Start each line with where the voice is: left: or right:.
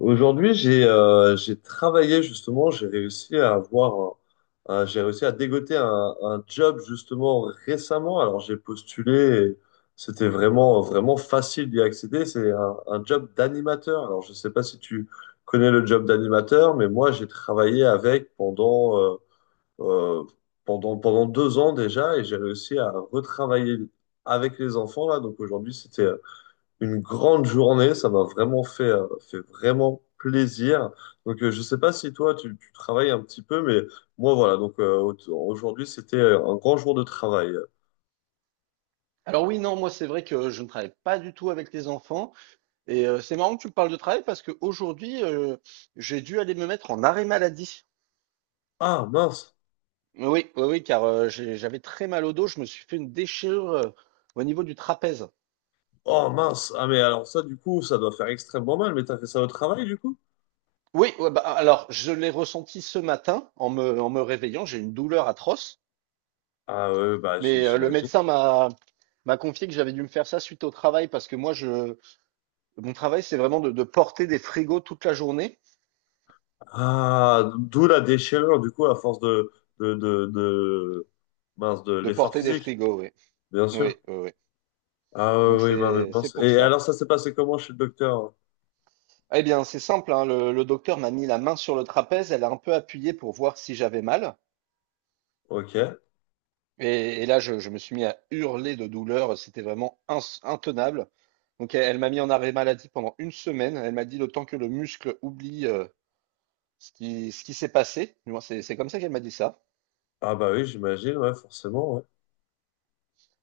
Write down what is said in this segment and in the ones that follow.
left: Aujourd'hui, j'ai travaillé justement, j'ai réussi à avoir j'ai réussi à dégoter un job justement récemment. Alors j'ai postulé, et c'était vraiment vraiment facile d'y accéder. C'est un job d'animateur. Alors je sais pas si tu connais le job d'animateur, mais moi j'ai travaillé avec pendant euh, pendant 2 ans déjà et j'ai réussi à retravailler avec les enfants là. Donc aujourd'hui, c'était une grande journée. Ça m'a vraiment fait vraiment plaisir. Donc, je sais pas si toi, tu travailles un petit peu, mais moi, voilà. Aujourd'hui, c'était un grand jour de travail.
right: Alors oui, non, moi c'est vrai que je ne travaille pas du tout avec les enfants. Et c'est marrant que tu me parles de travail parce qu'aujourd'hui, j'ai dû aller me mettre en arrêt maladie.
left: Ah, mince.
right: Oui, oui, oui, car j'avais très mal au dos, je me suis fait une déchirure au niveau du trapèze.
left: Oh, mince. Ah, mais alors ça, du coup, ça doit faire extrêmement mal. Mais t'as fait ça au travail, du coup?
right: Oui, ouais, bah, alors je l'ai ressenti ce matin en me réveillant, j'ai une douleur atroce,
left: Ah, ouais, bah,
right: mais le
left: j'imagine.
right: médecin m'a confié que j'avais dû me faire ça suite au travail parce que moi je mon travail c'est vraiment de porter des frigos toute la journée,
left: Ah, d'où la déchirure, du coup, à force de, de, de, de
right: de
left: l'effort
right: porter des
left: physique,
right: frigos, oui.
left: bien
right: Oui,
left: sûr.
right: oui, oui.
left: Ah,
right: Donc
left: oui, oui, mince.
right: c'est
left: Mince.
right: pour
left: Et
right: ça.
left: alors, ça s'est passé comment chez le docteur?
right: Eh bien, c'est simple, hein, le docteur m'a mis la main sur le trapèze, elle a un peu appuyé pour voir si j'avais mal.
left: Ok.
right: Et là, je me suis mis à hurler de douleur, c'était vraiment intenable. Donc elle m'a mis en arrêt maladie pendant une semaine. Elle m'a dit le temps que le muscle oublie ce qui s'est passé. Du moins, c'est comme ça qu'elle m'a dit ça.
left: Ah bah oui, j'imagine, ouais, forcément. Ouais.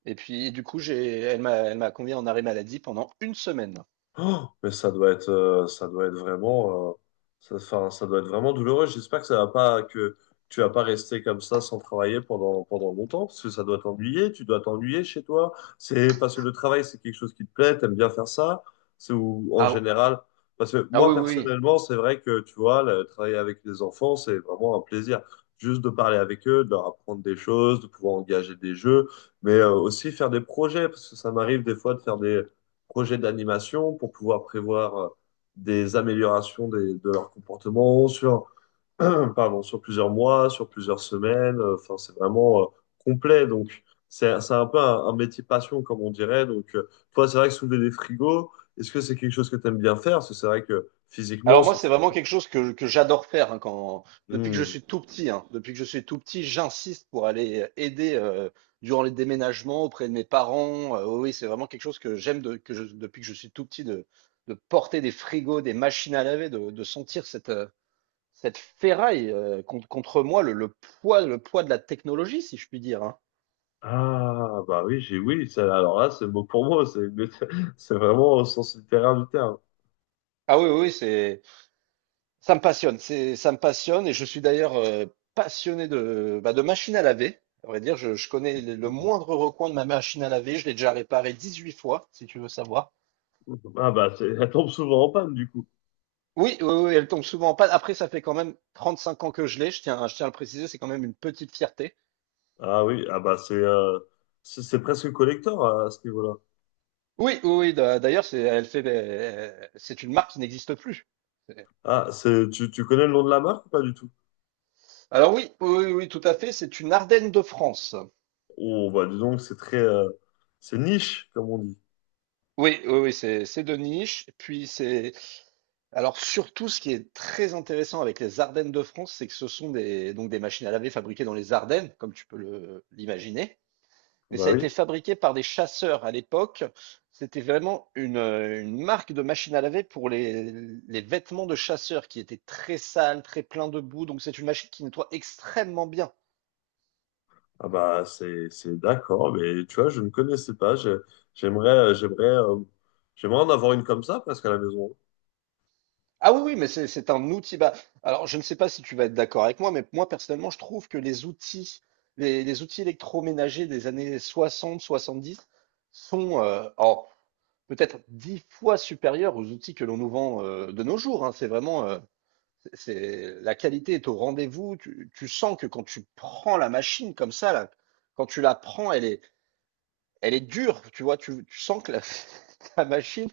right: Et puis du coup, elle m'a convié en arrêt maladie pendant une semaine.
left: Oh, ça doit être vraiment, ça doit être vraiment douloureux. J'espère que ça va pas, que tu vas pas rester comme ça sans travailler pendant, pendant longtemps, parce que ça doit t'ennuyer. Tu dois t'ennuyer chez toi. C'est parce que le travail, c'est quelque chose qui te plaît. T'aimes bien faire ça. C'est ou en
right: Ah,
left: général, parce que
right: ah oui,
left: moi
right: oui, oui.
left: personnellement, c'est vrai que tu vois, le, travailler avec les enfants, c'est vraiment un plaisir. Juste de parler avec eux, de leur apprendre des choses, de pouvoir engager des jeux, mais aussi faire des projets, parce que ça m'arrive des fois de faire des projet d'animation pour pouvoir prévoir des améliorations des- de leur comportement sur, pardon, sur plusieurs mois, sur plusieurs semaines. Enfin, c'est vraiment complet. Donc, c'est un peu un métier passion, comme on dirait. Donc, toi, c'est vrai que soulever des frigos, est-ce que c'est quelque chose que tu aimes bien faire? Parce que c'est vrai que physiquement,
right: Alors moi,
left: ça-
right: c'est vraiment quelque chose que j'adore faire hein, depuis que je
left: Hmm.
right: suis tout petit. Hein. Depuis que je suis tout petit, j'insiste pour aller aider durant les déménagements auprès de mes parents. Oui, oui, c'est vraiment quelque chose que depuis que je suis tout petit de porter des frigos, des machines à laver, de sentir cette ferraille contre moi, le poids, le poids de la technologie, si je puis dire. Hein.
left: Ah, bah oui, j'ai oui. Ça- Alors là, c'est mot pour mot. C'est c'est vraiment au sens littéraire du terme.
right: Ah oui, oui, oui, c'est Ça me passionne, ça me passionne et je suis d'ailleurs passionné de machine à laver. À vrai dire, je connais le moindre recoin de ma machine à laver, je l'ai déjà réparée 18 fois, si tu veux savoir.
left: Ah bah, c'est- elle tombe souvent en panne, du coup.
right: Oui, oui, oui, elle tombe souvent en panne. Après, ça fait quand même 35 ans que je l'ai, je tiens à le préciser, c'est quand même une petite fierté.
left: Ah oui, ah bah c'est presque collector à ce niveau-là.
right: Oui, oui, oui, d'ailleurs, c'est une marque qui n'existe plus.
left: Ah, c'est tu connais le nom de la marque ou pas du tout?
right: Alors oui, oui, oui, oui, tout à fait, c'est une Ardenne de France.
left: Oh bah dis donc, c'est niche comme on dit.
right: Oui, oui, oui, c'est de niche. Puis c'est alors surtout ce qui est très intéressant avec les Ardennes de France, c'est que ce sont des donc des machines à laver fabriquées dans les Ardennes, comme tu peux le l'imaginer. Mais
left: Bah
right: ça a été
left: oui.
right: fabriqué par des chasseurs à l'époque. C'était vraiment une marque de machine à laver pour les vêtements de chasseurs qui étaient très sales, très pleins de boue. Donc c'est une machine qui nettoie extrêmement bien.
left: Ah bah c'est d'accord, mais tu vois, je ne connaissais pas. J'aimerais euh, j'aimerais euh, J'aimerais en avoir une comme ça presque à la maison.
right: Ah oui, oui, mais c'est un outil. Bah, alors, je ne sais pas si tu vas être d'accord avec moi, mais moi, personnellement, je trouve que les outils électroménagers des années 60-70 sont peut-être 10 fois supérieurs aux outils que l'on nous vend de nos jours. Hein. C'est vraiment, la qualité est au rendez-vous. Tu sens que quand tu prends la machine comme ça, là, quand tu la prends, elle est dure. Tu vois, tu sens que la machine,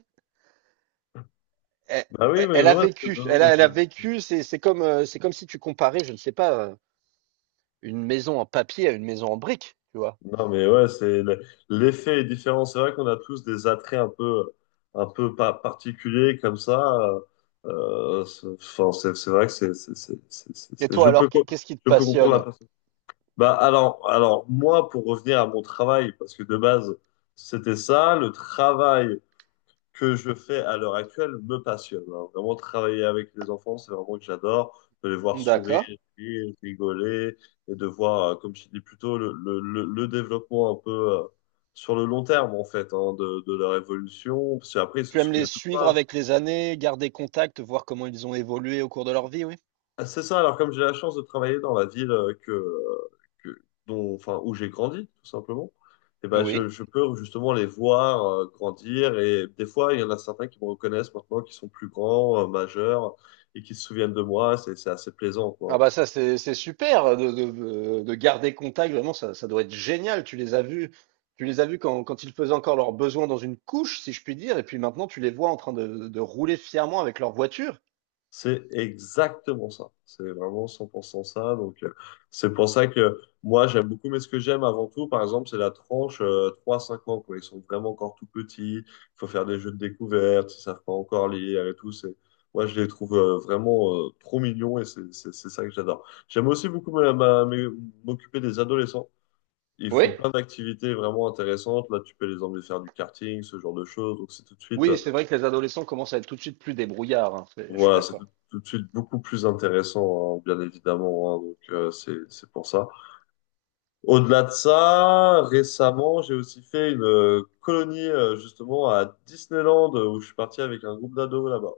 right: elle,
left: Bah oui, mais
right: elle a
left: moi,
right: vécu,
left: non,
right: elle
left: mais
right: a, elle a
left: je-
right: vécu, c'est comme si tu comparais, je ne sais pas, une maison en papier à une maison en brique, tu vois.
left: Non, mais ouais, l'effet est différent. C'est vrai qu'on a tous des attraits un peu pa- particuliers comme ça. C'est, enfin, c'est vrai que
right: Et
left: c'est-
right: toi,
left: je
right: alors,
left: peux, co-
right: qu'est-ce qui te
left: Je peux comprendre la
right: passionne?
left: personne. Bah, alors, moi, pour revenir à mon travail, parce que de base, c'était ça, le travail que je fais à l'heure actuelle me passionne. Hein. Vraiment, travailler avec les enfants, c'est vraiment que j'adore. De les voir sourire,
right: D'accord.
left: rire, rigoler, et de voir, comme je dis plus tôt, le développement un peu sur le long terme, en fait, hein, de leur évolution. Parce qu'après, ils se
right: Tu aimes les
left: souviennent de
right: suivre
left: toi.
right: avec les années, garder contact, voir comment ils ont évolué au cours de leur vie, oui?
left: Ah, c'est ça, alors comme j'ai la chance de travailler dans la ville que- dont, enfin, où j'ai grandi, tout simplement, et ben,
right: Oui.
left: je peux justement les voir grandir. Et des fois, il y en a certains qui me reconnaissent maintenant, qui sont plus grands, majeurs, et qui se souviennent de moi. C'est assez plaisant,
right: Ah
left: quoi.
right: bah ça, c'est super de garder contact, vraiment, ça doit être génial. Tu les as vus quand, quand ils faisaient encore leurs besoins dans une couche, si je puis dire, et puis maintenant, tu les vois en train de rouler fièrement avec leur voiture.
left: C'est exactement ça. C'est vraiment 100% ça. Donc, c'est pour ça que moi, j'aime beaucoup, mais ce que j'aime avant tout, par exemple, c'est la tranche 3-5 ans, quoi. Ils sont vraiment encore tout petits. Il faut faire des jeux de découverte. Ils savent pas encore lire et tout. C'est, moi, je les trouve vraiment trop mignons et c'est ça que j'adore. J'aime aussi beaucoup m'occuper des adolescents. Ils
right: Oui.
left: font plein d'activités vraiment intéressantes. Là, tu peux les emmener faire du karting, ce genre de choses. Donc, c'est tout de suite.
right: Oui, c'est vrai que les adolescents commencent à être tout de suite plus débrouillards, hein, je suis
left: Voilà, c'est
right: d'accord.
left: tout, tout de suite beaucoup plus intéressant, hein, bien évidemment. Hein, donc c'est pour ça. Au-delà de ça, récemment, j'ai aussi fait une colonie justement à Disneyland où je suis parti avec un groupe d'ados là-bas.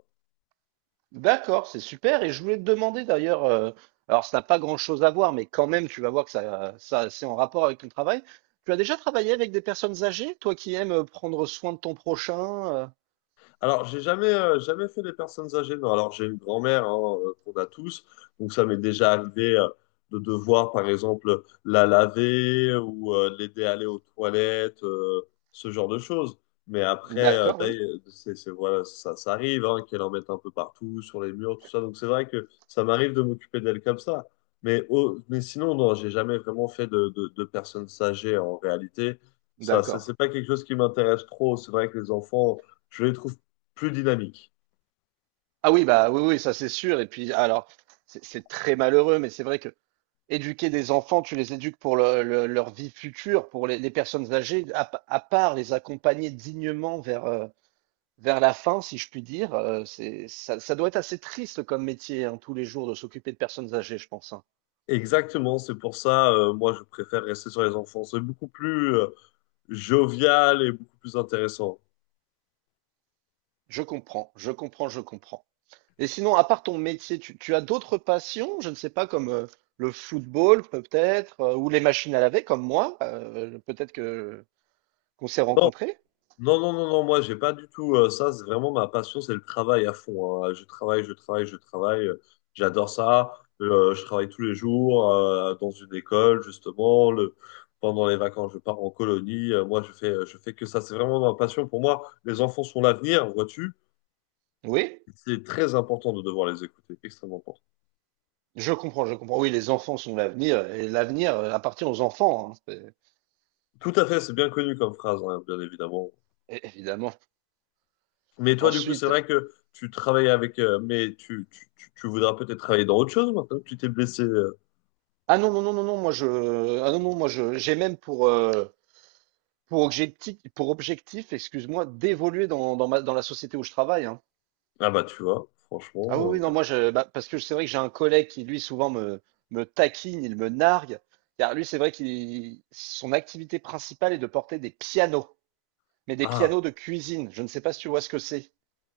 right: D'accord, c'est super. Et je voulais te demander d'ailleurs, alors ça n'a pas grand-chose à voir, mais quand même, tu vas voir que ça, c'est en rapport avec ton travail. Tu as déjà travaillé avec des personnes âgées, toi qui aimes prendre soin de ton prochain?
left: Alors, j'ai jamais, jamais fait des personnes âgées. Non, alors j'ai une grand-mère hein, qu'on a tous, donc ça m'est déjà arrivé de devoir, par exemple, la laver ou l'aider à aller aux toilettes, ce genre de choses. Mais après,
right: D'accord, oui.
left: voilà, ça arrive hein, qu'elle en mette un peu partout, sur les murs, tout ça. Donc c'est vrai que ça m'arrive de m'occuper d'elle comme ça. Mais sinon, non, j'ai jamais vraiment fait de personnes âgées en réalité. Ça,
right: D'accord.
left: c'est pas quelque chose qui m'intéresse trop. C'est vrai que les enfants je les trouve plus dynamique.
right: Ah oui, bah oui, oui, ça c'est sûr. Et puis, alors, c'est très malheureux, mais c'est vrai que éduquer des enfants, tu les éduques pour leur vie future, pour les personnes âgées, à part les accompagner dignement vers la fin, si je puis dire, ça doit être assez triste comme métier, hein, tous les jours, de s'occuper de personnes âgées, je pense. Hein.
left: Exactement, c'est pour ça, moi, je préfère rester sur les enfants. C'est beaucoup plus jovial et beaucoup plus intéressant.
right: Je comprends, je comprends, je comprends. Et sinon, à part ton métier, tu as d'autres passions, je ne sais pas, comme le football peut-être, ou les machines à laver, comme moi, peut-être que qu'on s'est
left: Non,
right: rencontrés.
left: non, non, non, non, moi, j'ai pas du tout ça. C'est vraiment ma passion, c'est le travail à fond. Hein. Je travaille, je travaille, je travaille. J'adore ça. Je travaille tous les jours dans une école, justement. Le... Pendant les vacances, je pars en colonie. Moi, je fais que ça. C'est vraiment ma passion. Pour moi, les enfants sont l'avenir, vois-tu.
right: Oui,
left: C'est très important de devoir les écouter, extrêmement important.
right: je comprends, je comprends. Oui, les enfants sont l'avenir, et l'avenir appartient aux enfants, hein,
left: Tout à fait, c'est bien connu comme phrase, hein, bien évidemment.
right: évidemment.
left: Mais toi, du coup, c'est
right: Ensuite,
left: vrai que tu travailles avec, mais tu voudras peut-être travailler dans autre chose maintenant que tu t'es blessé. Euh.
right: ah non, non, non, non, non, moi je, ah non, non, moi je, j'ai même pour objectif, pour objectif, excuse-moi, d'évoluer dans ma, dans la société où je travaille, hein.
left: Ah bah, tu vois,
right: Ah oui, oui,
left: franchement.
right: non, moi je, bah, parce que c'est vrai que j'ai un collègue qui lui souvent me taquine, il me nargue. Car lui, c'est vrai qu'il, son activité principale est de porter des pianos, mais des pianos
left: Ah,
right: de cuisine. Je ne sais pas si tu vois ce que c'est.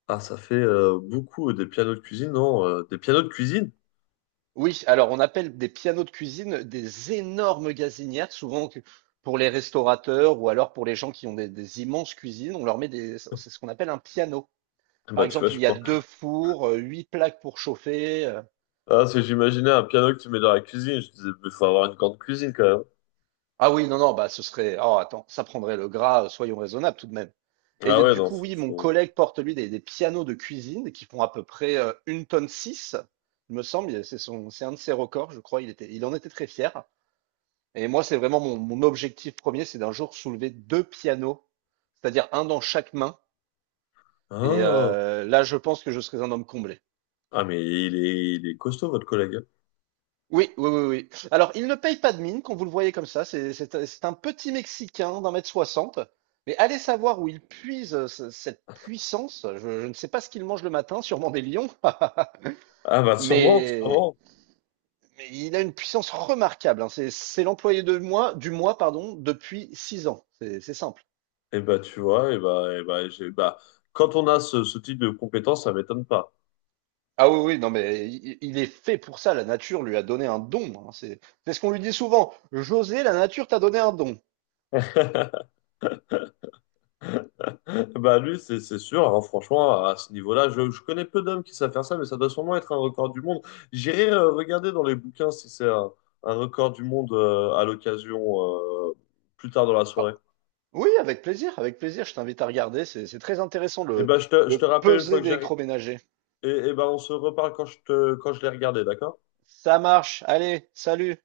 left: ah, ça fait beaucoup des pianos de cuisine, non? Des pianos de cuisine?
right: Oui, alors on appelle des pianos de cuisine des énormes gazinières, souvent pour les restaurateurs ou alors pour les gens qui ont des immenses cuisines, on leur met c'est ce qu'on appelle un piano.
left: Ah
right: Par
left: bah, tu vois,
right: exemple, il
left: je
right: y a
left: pense.
right: deux fours, huit plaques pour chauffer.
left: Ah, c'est que j'imaginais un piano que tu mets dans la cuisine. Je disais, il faut avoir une grande cuisine quand même.
right: Ah oui, non, non, bah ce serait, oh attends, ça prendrait le gras, soyons raisonnables tout de même. Et
left: Ah ouais,
right: du
left: non,
right: coup, oui, mon
left: faut-
right: collègue porte lui des pianos de cuisine qui font à peu près 1,6 tonne, il me semble, c'est un de ses records, je crois, il en était très fier. Et moi, c'est vraiment mon objectif premier, c'est d'un jour soulever deux pianos, c'est-à-dire un dans chaque main. Et
left: Ah,
right: là, je pense que je serais un homme comblé.
left: il est costaud, votre collègue. Hein.
right: Oui, oui, oui, oui. Alors, il ne paye pas de mine quand vous le voyez comme ça. C'est un petit Mexicain d'1m60. Mais allez savoir où il puise cette puissance. Je ne sais pas ce qu'il mange le matin, sûrement des lions.
left: Ah bah, sûrement,
right: Mais,
left: sûrement.
right: mais il a une puissance remarquable. Hein. C'est l'employé de mois, du mois, pardon, depuis 6 ans. C'est simple.
left: Et bah, tu vois, et bah, j'ai- bah, Quand on a ce type de compétences, ça m'étonne pas.
right: Ah oui, oui, non, mais il est fait pour ça. La nature lui a donné un don. Hein. C'est ce qu'on lui dit souvent. José, la nature t'a donné un don.
left: Bah, lui, c'est sûr. Hein, franchement, à ce niveau-là, je connais peu d'hommes qui savent faire ça, mais ça doit sûrement être un record du monde. J'irai regarder dans les bouquins si c'est un record du monde à l'occasion euh, plus tard dans la
right: Ah,
left: soirée.
right: oui, avec plaisir, avec plaisir. Je t'invite à regarder. C'est très intéressant
left: Et
right: le,
left: bah, je
right: le
left: te rappelle une
right: pesé
left: fois que j'arrive.
right: d'électroménager.
left: Et bah, on se reparle quand quand je l'ai regardé, d'accord?
right: Ça marche. Allez, salut.